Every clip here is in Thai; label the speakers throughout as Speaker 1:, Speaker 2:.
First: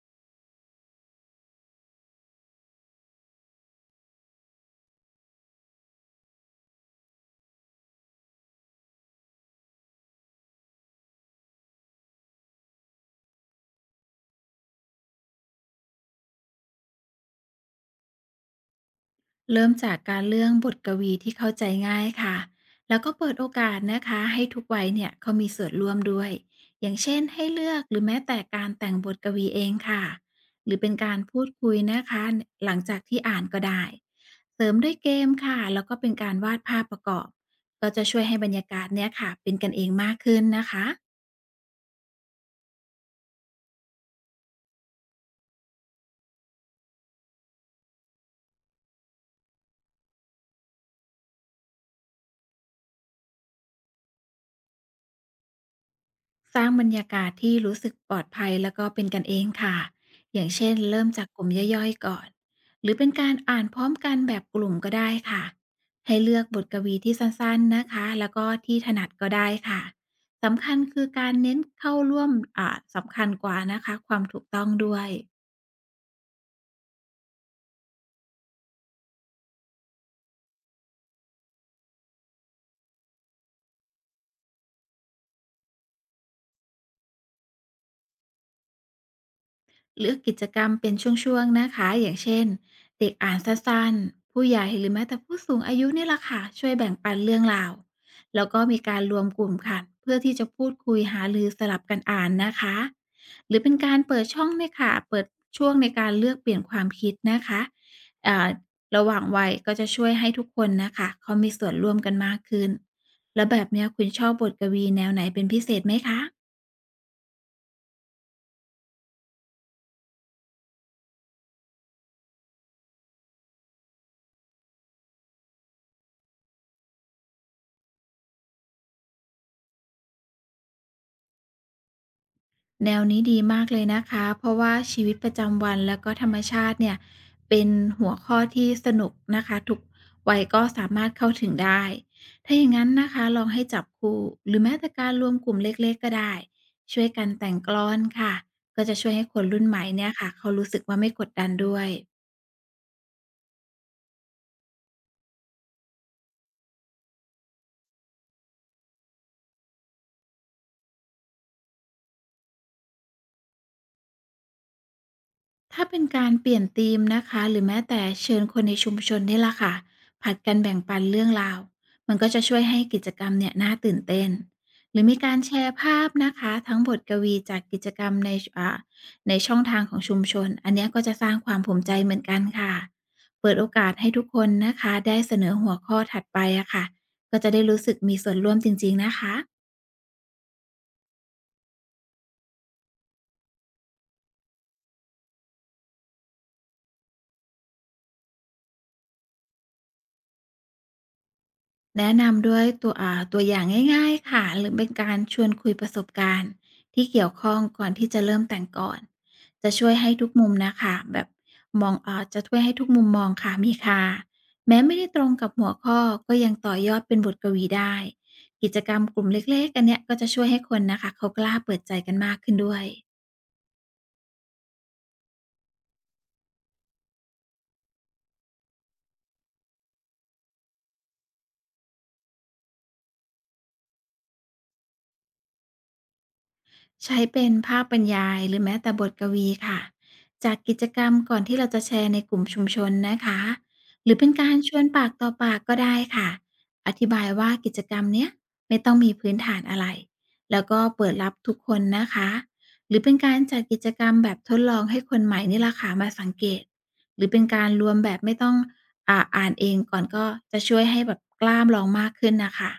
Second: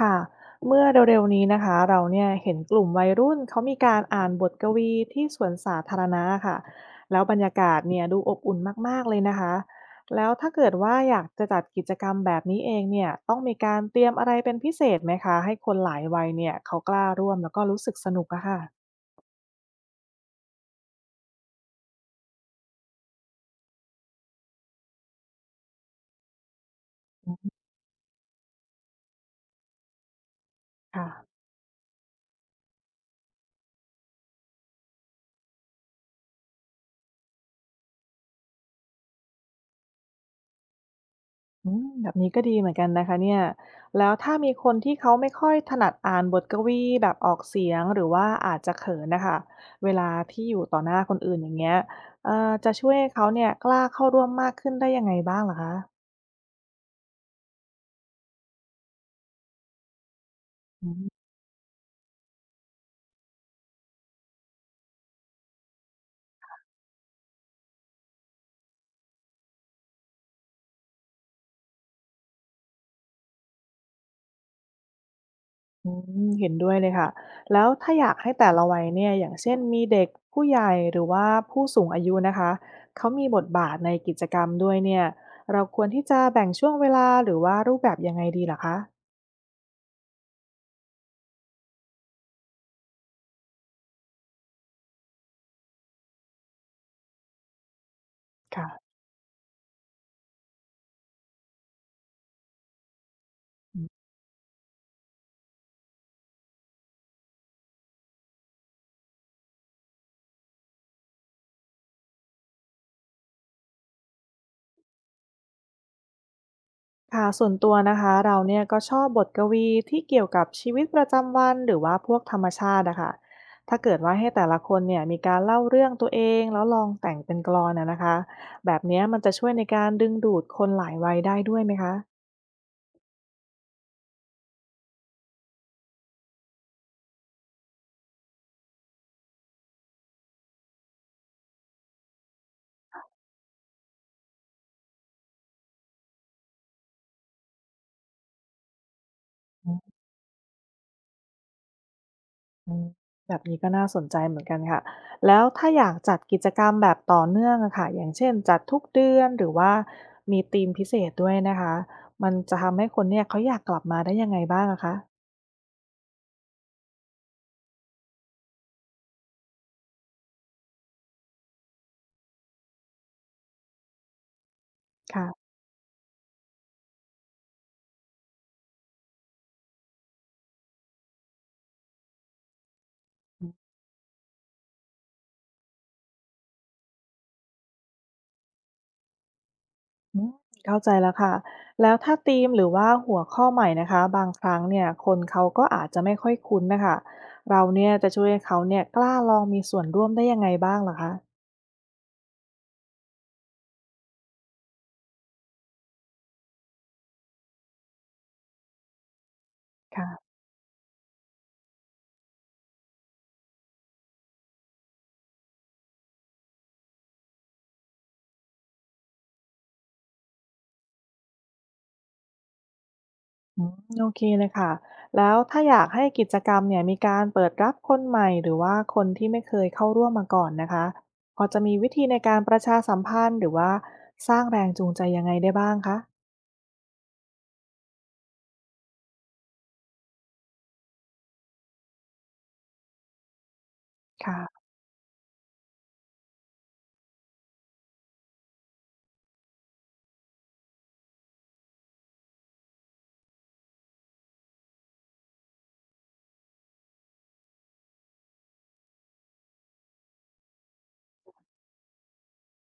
Speaker 1: ค่ะเมื่อเร็วๆนี้นะคะเราเนี่ยเห็นกลุ่มวัยรุ่นเขามีการอ่านบทกวีที่สวนสาธารณะค่ะแล้วบรรยากาศเนี่ยดูอบอุ่นมากๆเลยนะคะแล้วถ้าเกิดว่าอยากจะจัดกิจกรรมแบบนี้เองเนี่ยต้องมีการเตรียมอะไรเป็นพิเศษไหมคะให้คนหลายวัยเนี่ยเขากล้าร่วมแล้วก็รู้สึกสนุกอะค่ะ
Speaker 2: เริ่มจากการเลือกบทกวีที่เข้าใจง่ายค่ะ แล้วก็เปิดโอกาสนะคะให้ทุกวัยเนี่ยเขามีส่วนร่วมด้วย อย่างเช่น
Speaker 1: อื
Speaker 2: ให้
Speaker 1: ม
Speaker 2: เลือกหรือแม้แต่การแต่งบทกวีเองค่ะ หรือเป็น
Speaker 1: ค่ะ
Speaker 2: การพูดคุยนะคะหลังจากที่อ่านก็ได้ เสริมด้วยเกมค่ะแล้วก็เป็นการวาดภาพประกอบ ก็จะช่วยให้บรรยากาศเนี่ยค่ะเป็นกันเองมากขึ้นนะคะ
Speaker 1: อืมแบบนี้ก็ดีเหมือนกันนะคะเนี่ยแล้วถ้ามีคนที่เขาไม่ค่อยถนัดอ่านบทกวีแบบออกเสียงหรือว่าอาจจะเขินนะคะเวลาที่อยู่ต่อหน้าคนอื่นอย่างเงี้ยจะช่วยให้เขาเนี่ยกล้าเข้าร่วมมากขึ้นได้ยังไงบ้างเหรอคะ
Speaker 2: สร้างบรรยากาศที่รู้สึกปลอดภัยแล้วก็เป็นกันเองค่ะอย่างเช่น
Speaker 1: อื
Speaker 2: เริ่มจาก
Speaker 1: ม
Speaker 2: กลุ่มย่อยๆก่อน หรือเป็นการอ่านพร้อมกันแบบกลุ่มก็ได้ค่ะ ให้เลือกบทกวีที่สั้นๆนะคะแล้วก็ที่ถนัดก็ได้ค่ะสำคัญคือการเน้นเข้าร่วมอ่าสำคัญกว่านะคะ ความถูกต้องด้วย
Speaker 1: อืมเห็นด้วยเลยค่ะ แล้วถ้าอยากให้แต่ละวัยเนี่ยอย่างเช่นมีเด็กผู้ใหญ่หรือว่าผู้สูงอายุนะคะเขามีบทบาทในกิจกรรมด้วยเนี่ยเราควรที่จะแบ่งช่วงเวลาหรือว่ารูปแบบยังไงดีล่ะคะ
Speaker 2: เลือกกิจกรรมเป็นช่วงๆนะคะ อย่างเช่นเด็กอ่านสั้นๆผู้ใหญ่หรือแม้แต่ผู้สูงอายุนี่ล่ะค่ะ ช่วยแบ่งปันเรื่องราวแล้วก็มี
Speaker 1: ค่ะ
Speaker 2: การรวมกลุ่มค่ะเพื่อที่จะพูดคุยหารือสลับกันอ่านนะคะ หรือเป็นการเปิดช่องเนี่ยค่ะเปิดช่วงในการเลือกเปลี่ยนความคิดนะคะเอ่อระหว่างวัยก็จะช่วยให้ทุกคนนะคะเขามีส่วนร่วมกันมากขึ้นแล้วแบบเนี้ยคุณชอบบทกวีแนวไหนเป็นพิเศษไหมคะ
Speaker 1: ค่ะส่วนตัวนะคะเราเนี่ยก็ชอบบทกวีที่เกี่ยวกับชีวิตประจำวันหรือว่าพวกธรรมชาติอะค่ะถ้าเกิดว่าให้แต่ละคนเนี่ยมีการเล่าเรื่องตัวเองแล้วลองแต่งเป็นกลอนอะนะคะแบบเนี้ยมันจะช่วยในการดึงดูดคนหลายวัยได้ด้วยไหมคะ
Speaker 2: แนวนี้ดีมากเลยนะคะ เพราะว่าชีวิตประจำวันแล้วก็ธรรมชาติเนี่ยเป็นหัวข้อที่สนุกนะคะทุกวัยก็สามารถเข้าถึงได้ถ้าอย่างนั้นนะคะลองให้จับคู่หรือแม้แต่การรวมกลุ่มเล็กๆก็ได้ช่วยกันแต่งกลอนค่ะก็จะช่วยให้คนรุ่น
Speaker 1: อื
Speaker 2: ใหม่เนี่ยค่ะเขารู้สึกว่าไม่กดดันด้วย
Speaker 1: มแบบนี้ก็น่าสนใจเหมือนกันค่ะแล้วถ้าอยากจัดกิจกรรมแบบต่อเนื่องอะค่ะอย่างเช่นจัดทุกเดือนหรือว่ามีธีมพิเศษด้วยนะคะมันจะทำให้คนเนี่ยเขาอยากกลับมาได้ยังไงบ้างอะคะ
Speaker 2: ถ้าเป็นการเปลี่ยนธีมนะคะหรือแม้แต่เชิญคนในชุมชนนี่ละค่ะผัดกันแบ่งปันเรื่องราวมันก็จะช่วยให้กิจกรรมเนี่ยน่าตื่นเต้นหรือมีการ
Speaker 1: ค่ะ
Speaker 2: แชร์ภาพนะคะทั้งบทกวีจากกิจกรรมในอ่าในช่องทางของชุมชนอันเนี้ยก็จะสร้างความภูมิใจเหมือนกันค่ะเปิดโอกาสให้ทุกคนนะคะได้เสนอหัวข้อถัดไปอะค่ะก็จะได้รู้สึกมีส่วนร่วมจริงๆนะคะ
Speaker 1: อืมเข้าใจแล้วค่ะแล้วถ้าธีมหรือว่าหัวข้อใหม่นะคะบางครั้งเนี่ยคนเขาก็อาจจะไม่ค่อยคุ้นนะคะเราเนี่ยจะช่วยให้เขาเนี่ยกล้าลองมีส่วนร่วมได้ยังไงบ้างเหรอคะ
Speaker 2: แนะนำด้วยตัวอย่างง่ายๆค่ะหรือเป็นการชวนคุยประสบการณ์ที่เกี่ยวข้องก่อนที่จะเริ่มแต่งก่อนจะช่วยให้ทุ
Speaker 1: ค่ะ
Speaker 2: กมุมนะคะแบบมองจะช่วยให้ทุกมุมมองค่ะมีค่าแม้ไม่ได้ตรงกับหัวข้อก็ยังต่อยอดเป็นบทกวีได้กิจกรรมกลุ่มเล็กๆอันเนี้ยก็จะช่วยให้คนนะคะเขากล้าเปิดใจกันมากขึ้นด้วย
Speaker 1: อืมโอเคเลยค่ะแล้วถ้าอยากให้กิจกรรมเนี่ยมีการเปิดรับคนใหม่หรือว่าคนที่ไม่เคยเข้าร่วมมาก่อนนะคะพอจะมีวิธีในการประชาสัมพันธ์หรือว่าสร้างแรงจูงใจยังไงได้บ้างคะ
Speaker 2: ใช้เป็นภาพบรรยายหรือแม้แต่บทกวีค่ะจากกิจกรรมก่อนที่เราจะแชร์ในกลุ่มชุมชนนะคะหรือเป็นการ
Speaker 1: ค่ะ
Speaker 2: ชวนปากต่อปากก็ได้ค่ะอธิบายว่ากิจกรรมเนี้ยไม่ต้องมีพื้นฐานอะไรแล้วก็เปิดรับทุกคนนะคะหรือเป็นการจัดกิจกรรมแบบทดลองให้คนใหม่นี่ละค่ะมาสังเกตหรือเป็นการรวมแบบไม่ต้องอ่านเองก่อนก็จะช่วยให้แบบกล้ามลองมากขึ้นนะคะ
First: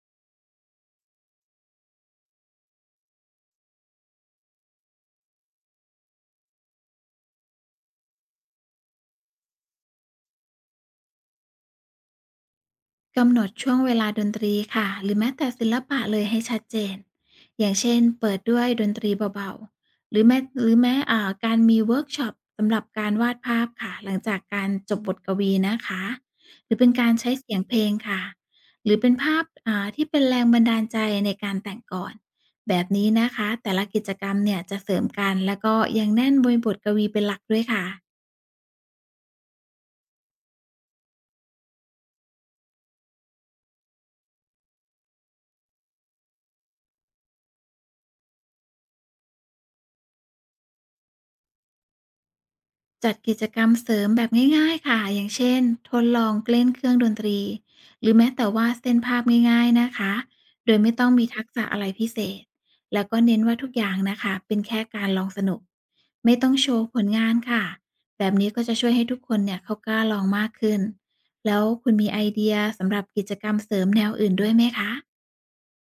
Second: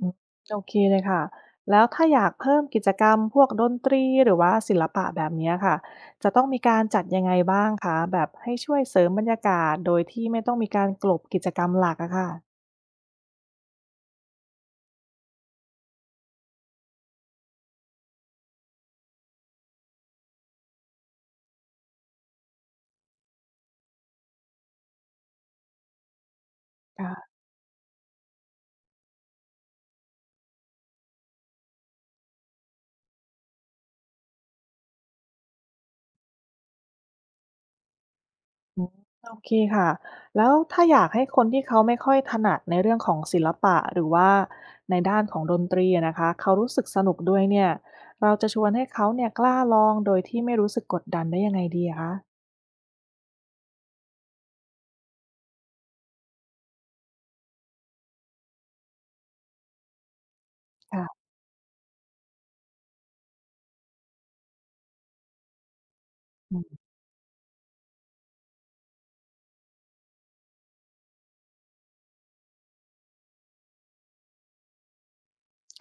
Speaker 1: อืมโอเคเลยค่ะแล้วถ้าอยากเพิ่มกิจกรรมพวกดนตรีหรือว่าศิลปะแบบเนี้ยค่ะจะต้องมีการจัดยังไงบ้างคะแบบให้ช่วยเสริมบรรยากาศโดยที่ไม่ต้องมีการกลบกิจกรรมหลักอะค่ะ
Speaker 2: กำหนดช่วงเวลาดนตรีค่ะหรือแม้แต่ศิลปะเลยให้ชัดเจนอย่างเช่นเปิดด้วยดนตรีเบาๆหรือแม้การมีเวิร์กช็อปสำหรับการวาดภาพค่ะหลังจากการจบบทกวีนะคะหรือเป็นการ
Speaker 1: ค่ะ
Speaker 2: ใช้เสียงเพลงค่ะหรือเป็นภาพที่เป็นแรงบันดาลใจในการแต่งก่อนแบบนี้นะคะแต่ละกิจกรรมเนี่ยจะเสริมกันแล้วก็ยังแน่นบรบทกวีเป็นหลักด้วยค่ะ
Speaker 1: อืมโอเคค่ะแล้วถ้าอยากให้คนที่เขาไม่ค่อยถนัดในเรื่องของศิลปะหรือว่าในด้านของดนตรีอะนะคะเขารู้สึกสนุกด้วยเนี่ยเราจะชวนให้เขาเนี่ยกล้าลองโดยที่ไม่รู้สึกกดดันได้ยังไงดีอะคะ
Speaker 2: จัดกิจกรรมเสริมแบบง่ายๆค่ะอย่างเช่นทดลองเล่นเครื่องดนตรีหรือแม้แต่วาดเส้นภาพง่ายๆนะคะโดยไม่
Speaker 1: ค่ะ
Speaker 2: ต้องมีทักษะอะไรพิเศษแล้วก็เน้นว่าทุกอย่างนะคะเป็นแค่การลองสนุกไม่ต้องโชว์ผลงานค่ะแบบนี้ก็จะช่วยให้ทุกคนเนี่ยเขากล้าลองมากขึ้นแล้วคุณมีไอเดียสำหรับกิจกรรมเสริมแนวอื่นด้วยไหมคะ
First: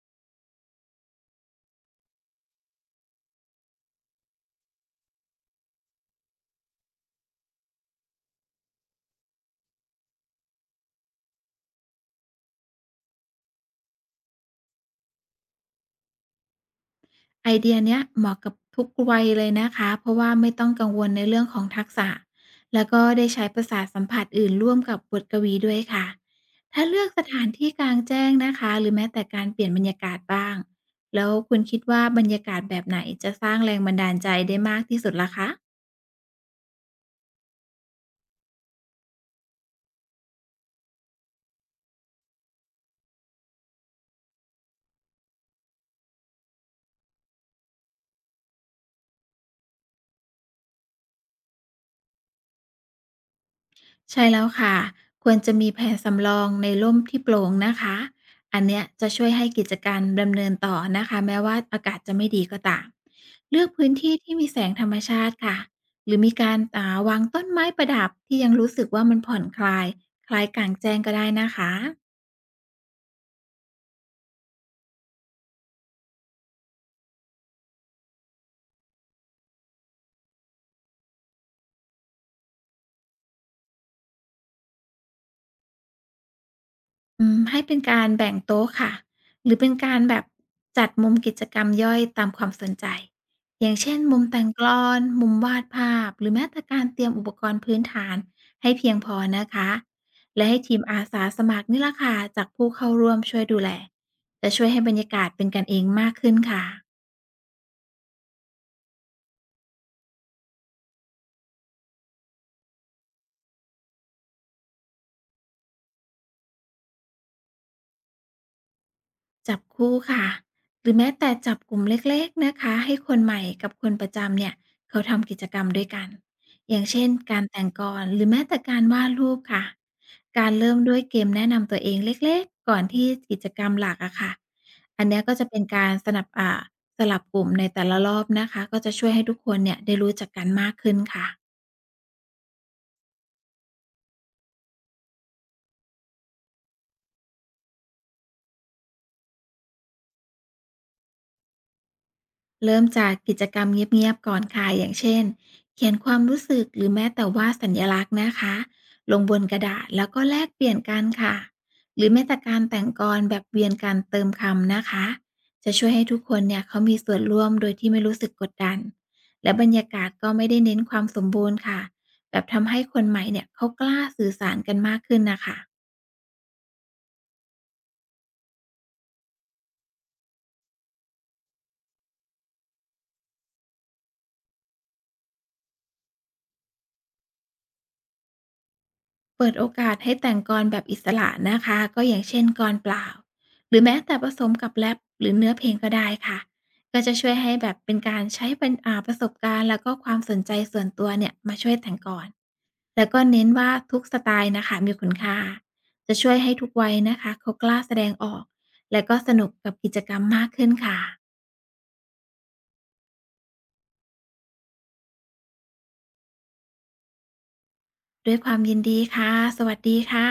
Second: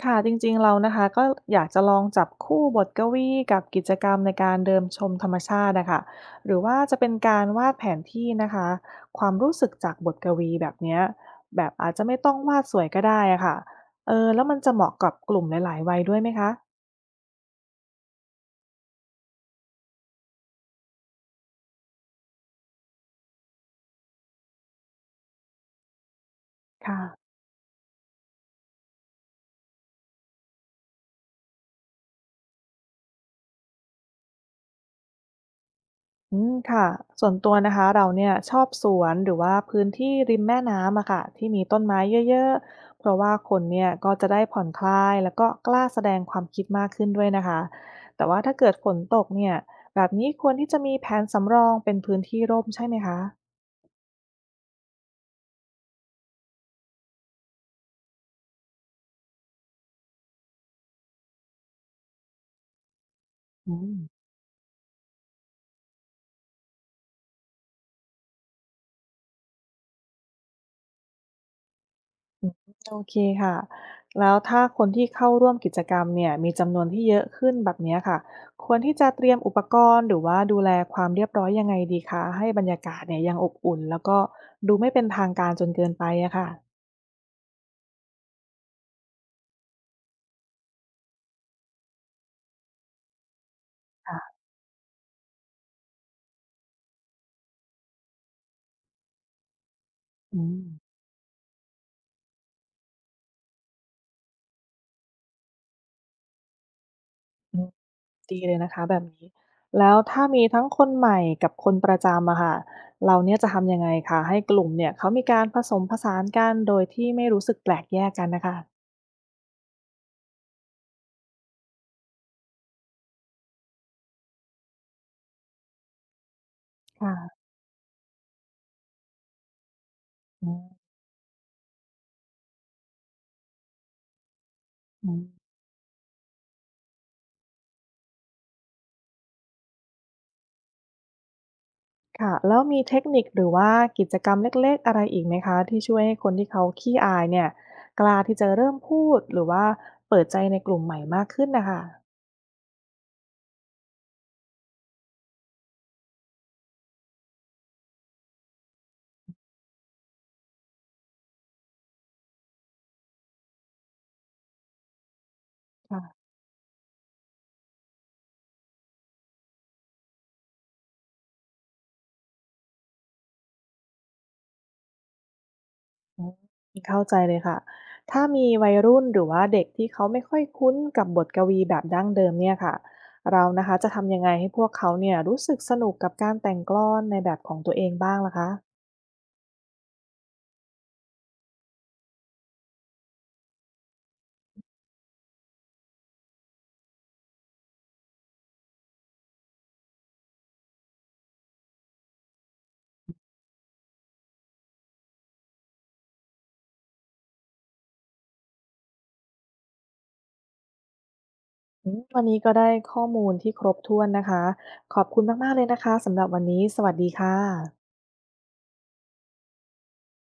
Speaker 1: ค่ะจริงๆ เรานะคะก็อยากจะลองจับคู่บทกวีกับกิจกรรมในการเดินชมธรรมชาตินะคะหรือว่าจะเป็นการวาดแผนที่นะคะความรู้สึกจากบทกวีแบบเนี้ยแบบอาจจะไม่ต้องวาดสวยก็ได้อะค่ะเออแล้วมันจะเหมาะกับกลุ่มหลายๆวัยด้วยไหมคะ
Speaker 2: ไอเดียเนี้ยเหมาะกับทุกวัยเลยนะคะ เพราะว่าไม่ต้องกังวลในเรื่องของทักษะแล้วก็ได้ใช้ประสาทสัมผัสอื่นร่วมกับบทกวีด้วยค่ะ ถ้า
Speaker 1: ค่ะ
Speaker 2: เลือกสถานที่กลางแจ้งนะคะ หรือแม้แต่การเปลี่ยนบรรยากาศบ้าง แล้วคุณคิดว่าบรรยากาศแบบไหนจะสร้างแรงบันดาลใจได้มากที่สุดล่ะคะ
Speaker 1: อืมค่ะส่วนตัวนะคะเราเนี่ยชอบสวนหรือว่าพื้นที่ริมแม่น้ำอะค่ะที่มีต้นไม้เยอะๆเพราะว่าคนเนี่ยก็จะได้ผ่อนคลายแล้วก็กล้าแสดงความคิดมากขึ้นด้วยนะคะแต่ว่าถ้าเกิดฝนตกเนี่ยแบบนี้ควรที่จะมีแผนสำรองเป็นพื้นที่ร่มใช่ไหมคะ
Speaker 2: ใช่แล้วค่ะควรจะมีแผนสำรองในร่มที่โปร่งนะคะอันเนี้ยจะช่วยให้กิจการดำเนินต่อนะคะแม้ว่าอากาศจะไม่ดีก็ตามเลือก
Speaker 1: อื
Speaker 2: พื้น
Speaker 1: ม
Speaker 2: ที่ที่มีแสงธรรมชาติค่ะหรือมีการวางต้นไม้ประดับที่ยังรู้สึกว่ามันผ่อนคลายคล้ายกลางแจ้งก็ได้นะคะ
Speaker 1: อืมโอเคค่ะแล้วถ้าคนที่เข้าร่วมกิจกรรมเนี่ยมีจำนวนที่เยอะขึ้นแบบเนี้ยค่ะควรที่จะเตรียมอุปกรณ์หรือว่าดูแลความเรียบร้อยยังไงดีคะให้บรรยากาศเนี่ยยังอบอุ่นแล้วก็ดูไม่เป็นทางการจนเกินไปอะค่ะ
Speaker 2: ให้เป็นการแบ่งโต๊ะค่ะหรือเป็นการแบบจัดมุมกิจกรรมย่อยตามความสนใจอย่างเช่นมุม
Speaker 1: ค่ะ
Speaker 2: แต่งกลอนมุมวาดภาพหรือแม้แต่การเตรียมอุปกรณ์พื้นฐานให้เพียงพอนะคะ
Speaker 1: อื
Speaker 2: และให้
Speaker 1: ม
Speaker 2: ทีมอาสาสมัครนี่ล่ะค่ะจากผู้เข้าร่วมช่วยดูแลจะช่วยให้บรรยากาศเป็นกันเองมากขึ้นค่ะ
Speaker 1: อืมดีเลยนะคะแบบนี้แล้วถ้ามีทั้งคนใหม่กับคนประจำอะค่ะเราเนี่ยจะทำยังไงคะให้กลุ่มเนี่ยเขามีการผสมผสานกันโดยที่ไม่รู้สึกแปลกแยกกันน่ะค่ะ
Speaker 2: จับคู่ค่ะ หรือแม้แต่จับกลุ่มเล็กๆนะคะ ให้คนใหม่กับคนประจำเนี่ยเขาทำกิจกรรมด้วยกัน อย่างเช่น
Speaker 1: ค่ะ
Speaker 2: การแต่งกลอน หรือแม้แต่การวาดรูปค่ะ
Speaker 1: อื
Speaker 2: การเริ่ม
Speaker 1: ม
Speaker 2: ด้วยเกมแนะนำตัวเองเล็กๆก่อนที่กิจกรรมหลักอะค่ะอัน
Speaker 1: อื
Speaker 2: เนี้
Speaker 1: ม
Speaker 2: ยก็จะเป็นการสนับสลับกลุ่มในแต่ละรอบนะคะก็จะช่วยให้ทุกคนเนี่ยได้รู้จักกันมากขึ้นค่ะ
Speaker 1: ค่ะแล้วมีเทคนิคหรือว่ากิจกรรมเล็กๆอะไรอีกไหมคะที่ช่วยให้คนที่เขาขี้อายเนี่ยกล้าที่จะเริ่มพูดหรือว่าเปิดใจในกลุ่มใหม่มากขึ้นนะคะ
Speaker 2: เริ่มจากกิจกรรมเงียบๆก่อนค่ะอย่างเช่นเขียนความรู้สึกหรือแม้แต่ว่าดสัญลักษณ์นะคะลงบนกระดาษแล้วก็แลกเปลี่ยนกันค่ะหรือแม้แต่การแต่งกลแบบเวียนการเติมคำนะคะจะช่วยให้ทุก
Speaker 1: ค่ะ
Speaker 2: คนเนี่ยเขามีส่วนร่วมโดยที่ไม่รู้สึกกดดันและบรรยากาศก็ไม่ได้เน้นความสมบูรณ์ค่ะแบบทำให้คนใหม่เนี่ยเขากล้าสื่อสารกันมากขึ้นนะคะ
Speaker 1: อืมเข้าใจเลยค่ะถ้ามีวัยรุ่นหรือว่าเด็กที่เขาไม่ค่อยคุ้นกับบทกวีแบบดั้งเดิมเนี่ยค่ะเรานะคะจะทำยังไงให้พวกเขาเนี่ยรู้สึกสนุกกับการแต่งกลอนในแบบของตัวเองบ้างล่ะคะ
Speaker 2: เปิดโอกาสให้แต่งกลอนแบบอิสระนะคะก็อย่างเช่นกลอนเปล่าหรือแม้แต่ผสมกับแรปหรือเนื้อเพลงก็ได้ค่ะก็จะช่วยให้แบบเป็นการใช้เป็นประสบการณ์แล้วก็ความสนใจส่วนตัวเนี่ยมาช่วยแต่งกลอนแล้วก็เน้นว่าทุกสไตล์นะคะมีคุณค่าจะช่วยให้ทุกวัยนะคะเขากล้าแสดงออกและก็สนุกกับกิจกรรมมากขึ้นค่ะ
Speaker 1: อืมวันนี้ก็ได้ข้อมูลที่ครบถ้วนนะคะขอบคุณมากๆเลยนะคะสำหรับวันนี้สวัสดีค่ะ
Speaker 2: ด้วยความยินดีค่ะสวัสดีค่ะ